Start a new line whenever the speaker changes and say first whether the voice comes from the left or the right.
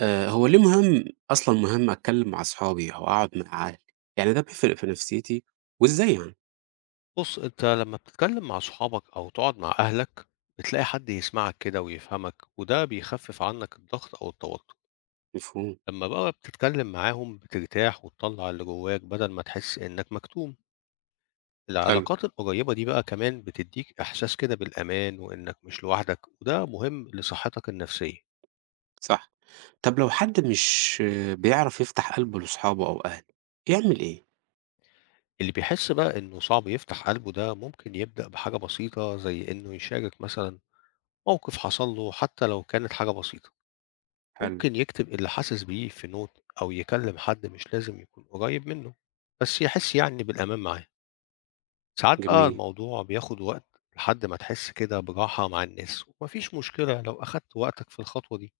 right: هو ليه مهم أصلًا مهم أتكلّم مع أصحابي أو أقعد مع عيلتي؟ يعني ده بيفرق في نفسيتي، وإزاي يعني؟
left: بُص، أنت لمّا بتتكلم مع صحابك أو تقعد مع أهلك، بتلاقي حد يسمعك كده ويفهمك، وده بيخفف عنك الضغط أو التوتر.
right: مفهوم،
left: لمّا بقى بتتكلم معاهم بترتاح وتطلّع اللي جواك بدل ما تحس إنك مكتوم.
right: حلو،
left: العلاقات القريبة دي بقى كمان بتديك إحساس كده بالأمان وإنك مش لوحدك، وده مهم لصحتك النفسية.
right: صح. طب لو حد مش آه، بيعرف يفتح قلبه لأصحابه أو أهله، يعمل إيه؟
left: اللي بيحس بقى إنه صعب يفتح قلبه ده ممكن يبدأ بحاجة بسيطة زي إنه يشارك مثلًا موقف حصل له حتى لو كانت حاجة بسيطة.
right: حلو،
left: ممكن يكتب اللي حاسس بيه في نوت أو يكلم حد مش لازم يكون قريب منه بس يحس يعني بالأمان معاه. ساعات بقى
right: جميل.
left: الموضوع بياخد وقت لحد ما تحس كده براحة مع الناس، ومفيش مشكلة لو أخدت وقتك في الخطوة دي.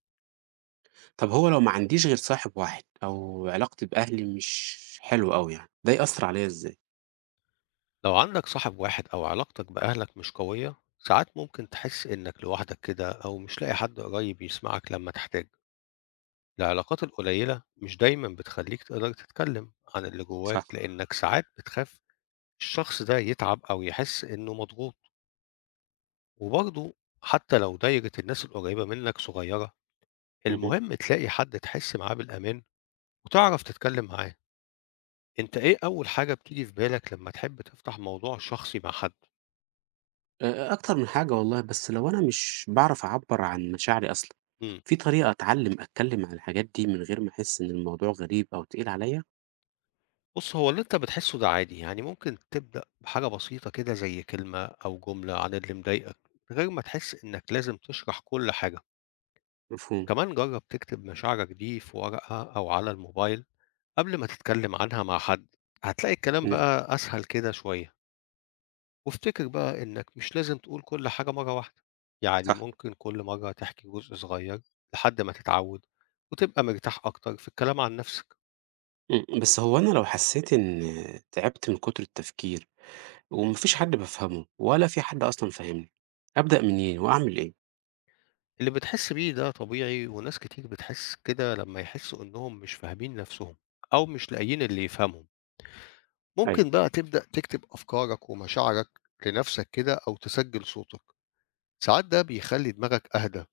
right: طب هو لو ما عنديش غير صاحب واحد أو علاقتي بأهلي مش حلوة أوي يعني، ده يأثّر عليّا إزاي؟
left: لو عندك صاحب واحد أو علاقتك بأهلك مش قوية ساعات ممكن تحس إنك لوحدك كده أو مش لاقي حد قريب يسمعك لما تحتاج. العلاقات القليلة مش دايما بتخليك تقدر تتكلم عن اللي جواك
right: صح.
left: لأنك ساعات بتخاف الشخص ده يتعب أو يحس إنه مضغوط. وبرضه حتى لو دايرة الناس القريبة منك صغيرة،
right: اهم.
left: المهم تلاقي حد تحس معاه بالأمان وتعرف تتكلم معاه. أنت إيه أول حاجة بتيجي في بالك لما تحب تفتح موضوع شخصي مع حد؟
right: أكتر من حاجة والله، بس لو أنا مش باعرف أعبّر عن مشاعري أصلًا،
left: إمم.
right: في طريقة أتعلّم أتكلّم عن الحاجات دي من غير ما أحس إن الموضوع غريب أو تقيل عليّا؟
left: بُص، هو اللي أنت بتحسه ده عادي، يعني ممكن تبدأ بحاجة بسيطة كده زي كلمة أو جملة عن اللي مضايقك، من غير ما تحس إنك لازم تشرح كل حاجة.
right: مفهوم،
left: كمان جرب تكتب مشاعرك دي في ورقة أو على الموبايل قبل ما تتكلم عنها مع حد، هتلاقي الكلام
right: إمم،
left: بقى أسهل كده شوية. وافتكر بقى إنك مش لازم تقول كل حاجة مرة واحدة، يعني
right: صح،
left: ممكن كل مرة تحكي جزء صغير لحد ما تتعود وتبقى مرتاح أكتر في الكلام عن نفسك.
right: إمم، بس هو أنا لو حسّيت إن تعبت من كتر التفكير وما فيش حد بافهمه ولا في حد أصلًا فاهمني، أبدأ
left: مم.
right: منين وأعمل إيه؟
left: اللي بتحس بيه ده طبيعي وناس كتير بتحس كده لما يحسوا إنهم مش فاهمين نفسهم أو مش لاقيين اللي يفهمهم.
right: أيوه،
left: ممكن بقى تبدأ تكتب أفكارك ومشاعرك لنفسك كده أو تسجل صوتك، ساعات ده بيخلي دماغك أهدى.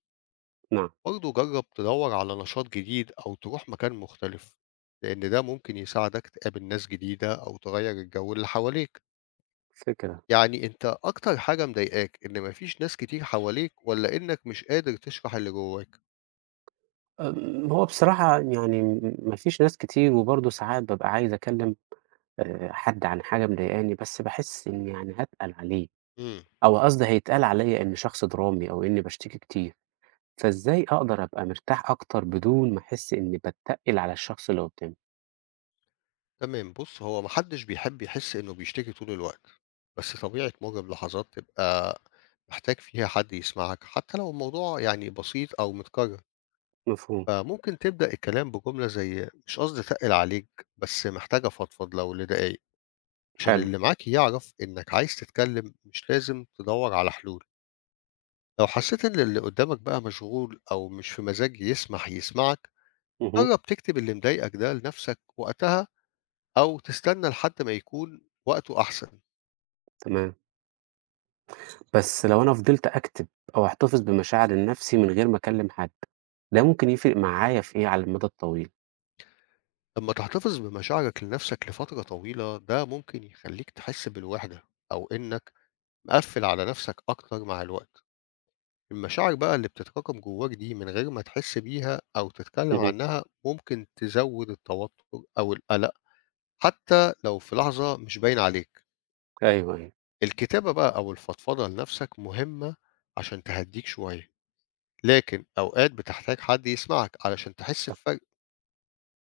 right: نعم،
left: برضه جرّب تدوّر على نشاط جديد أو تروح مكان مختلف، لإن ده ممكن يساعدك تقابل ناس جديدة أو تغيّر الجو اللي حواليك.
right: فكرة.
left: يعني أنت أكتر حاجة مضايقاك إن ما فيش ناس كتير حواليك والّا إنك مش قادر تشرح اللي جواك؟
right: آمم، هو بصراحة يعني ما فيش ناس كتير وبرضه ساعات بابقى عايز أكلّم حد عن حاجة مضايقاني، بس باحس إني يعني هاتقل عليه.
left: امم.
right: أو قصدي هيتقال عليّا إنّي شخص درامي أو إنّي باشتكي كتير، فإزاي أقدر أبقى مرتاح أكتر بدون ما أحس إنّي باتّقل على الشخص اللي قدّامي؟
left: تمام، بُص هو ما حدش بيحب يحس إنه بيشتكي طول الوقت، بس طبيعي تمُر بلحظات تبقى محتاج فيها حد يسمعك، حتى لو الموضوع يعني بسيط أو متكرر.
right: مفهوم،
left: فممكن تبدأ الكلام بجملة زي مش قصدي أتقل عليك بس محتاج أفضفض لو لدقايق، عشان
right: حلو،
left: اللي معاك يعرف إنك عايز تتكلم مش لازم تدور على حلول. لو حسيت إن اللي قدامك بقى مشغول أو مش في مزاج يسمح يسمعك
right: اهم،
left: جرب تكتب اللي مضايقك ده لنفسك وقتها، أو تستنى لحد ما يكون وقته أحسن.
right: تمام. بس لو أنا فضلت أكتم أو أحتفظ بمشاعري لنفسي من غير ما أكلّم حد، ده ممكن يفرق معايا في إيه على المدى الطويل؟
left: لما تحتفظ بمشاعرك لنفسك لفترة طويلة ده ممكن يخليك تحس بالوحدة أو إنك مقفل على نفسك أكتر مع الوقت. المشاعر بقى اللي بتتراكم جواك دي من غير ما تحس بيها أو تتكلم
right: اهم،
left: عنها ممكن تزود التوتر أو القلق، حتى لو في لحظة مش باين عليك.
right: أيوه، أيوه،
left: الكتابة بقى أو الفضفضة لنفسك مهمة عشان تهديك شوية، لكن أوقات بتحتاج حد يسمعك علشان تحس
right: صح،
left: بفرق.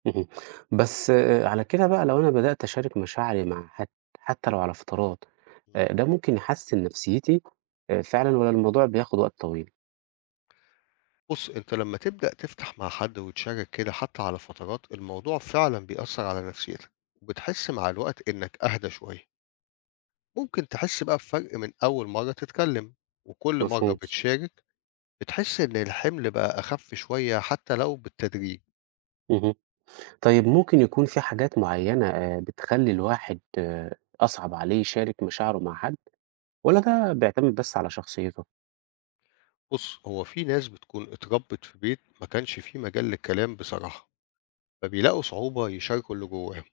right: اهم. بس على كده بقى لو أنا بدأت أشارك مشاعري مع حد حتّى لو على فترات،
left: مم.
right: ده ممكن يحسّن نفسيتي فعلًا والّا الموضوع بياخد وقت طويل؟
left: بص، أنت لما تبدأ تفتح مع حد وتشارك كده حتى على فترات الموضوع فعلا بيأثر على نفسيتك، وبتحس مع الوقت إنك أهدى شوية. ممكن تحس بقى بفرق من أول مرة تتكلم، وكل مرة
right: مفهوم.
left: بتشارك بتحس إن الحمل بقى أخف شوية حتى لو بالتدريج.
right: اهم. طيب ممكن يكون في حاجات معيّنة بتخلّي الواحد أصعب عليه يشارك مشاعره مع حد والّا ده بيعتمد بس على شخصيته؟
left: بص، هو في ناس بتكون اتربت في بيت ما كانش فيه مجال للكلام بصراحة، فبيلاقوا صعوبة يشاركوا اللي جواهم.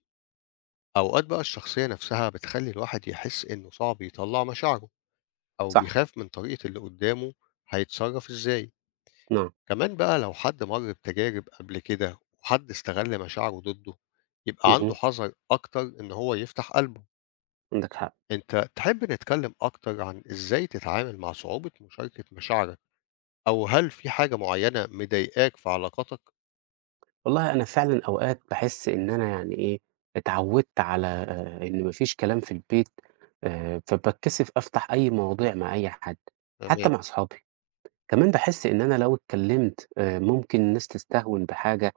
left: أوقات بقى الشخصية نفسها بتخلي الواحد يحس إنه صعب يطلع مشاعره، أو
right: صح،
left: بيخاف من طريقة اللي قدامه هيتصرف إزاي.
right: نعم،
left: كمان بقى لو حد مر بتجارب قبل كده وحد استغل مشاعره ضده يبقى عنده
right: اهم،
left: حذر أكتر إن هو يفتح قلبه.
right: عندك حق.
left: أنت تحب نتكلم أكتر عن إزاي تتعامل مع صعوبة مشاركة مشاعرك، أو هل في حاجة معينة مضايقاك في علاقاتك؟
right: والله أنا فعلًا أوقات باحس إن أنا يعني إيه، اتعوّدت على إن ما فيش كلام في البيت، فباتكسف أفتح أي مواضيع مع أي حد،
left: تمام،
right: حتى مع أصحابي. كمان باحس إن أنا لو اتكلمت ممكن الناس تستهون بحاجة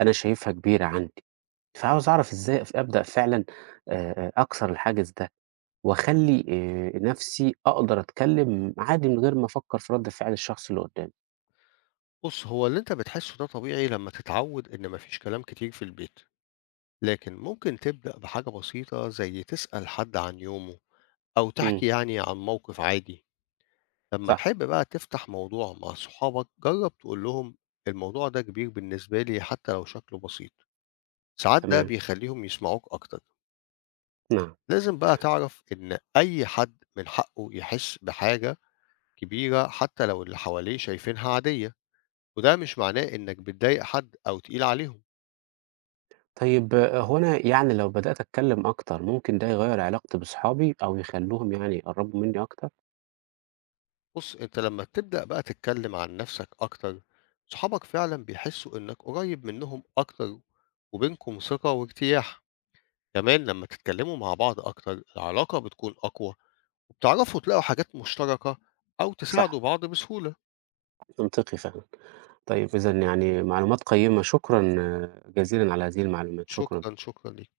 right: أنا شايفها كبيرة عندي.
left: تمام.
right: فعاوز أعرف إزاي أبدأ فعلًا أكسر الحاجز ده، وأخلّي نَفْسي أقدر أتكلّم عادي من غير ما أفكّر في رَد فعل الشخص اللي قُدّامي.
left: بُص، هو اللي أنت بتحسه ده طبيعي لمّا تتعود إن ما فيش كلام كتير في البيت، لكن ممكن تبدأ بحاجة بسيطة زي تسأل حد عن يومه، أو
right: إمم،
left: تحكي يعني عن موقف عادي. لمّا
right: صح،
left: تحب بقى تفتح موضوع مع صحابك، جرب تقول لهم الموضوع ده كبير بالنسبة لي حتى لو شكله بسيط، ساعات ده
right: تمام،
left: بيخليهم يسمعوك أكتر.
right: نعم.
left: لازم بقى تعرف إن أي حد من حقه يحس بحاجة كبيرة حتى لو اللي حواليه شايفينها عادية، وده مش معناه إنك بتضايق حد أو تقيل عليهم.
right: طيب آه، هو أنا يعني لو بدأت أتكلّم أكتر ممكن ده يغيّر علاقتي بأصحابي أو يخلّوهم يعني يقرّبوا منّي أكتر؟
left: بص، أنت لما تبدأ بقى تتكلم عن نفسك أكتر صحابك فعلا بيحسوا إنك قريب منهم أكتر، وبينكم ثقة وارتياح. كمان لما تتكلموا مع بعض أكتر العلاقة بتكون أقوى، وبتعرفوا تلاقوا حاجات مشتركة أو
right: صح،
left: تساعدوا بعض بسهولة.
right: منطقي فعلًا. طيب إذًا يعني معلومات قيّمة، شكرًا آه، جزيلًا على هذه المعلومات، شكرًا.
left: شكرا، شكرا ليك.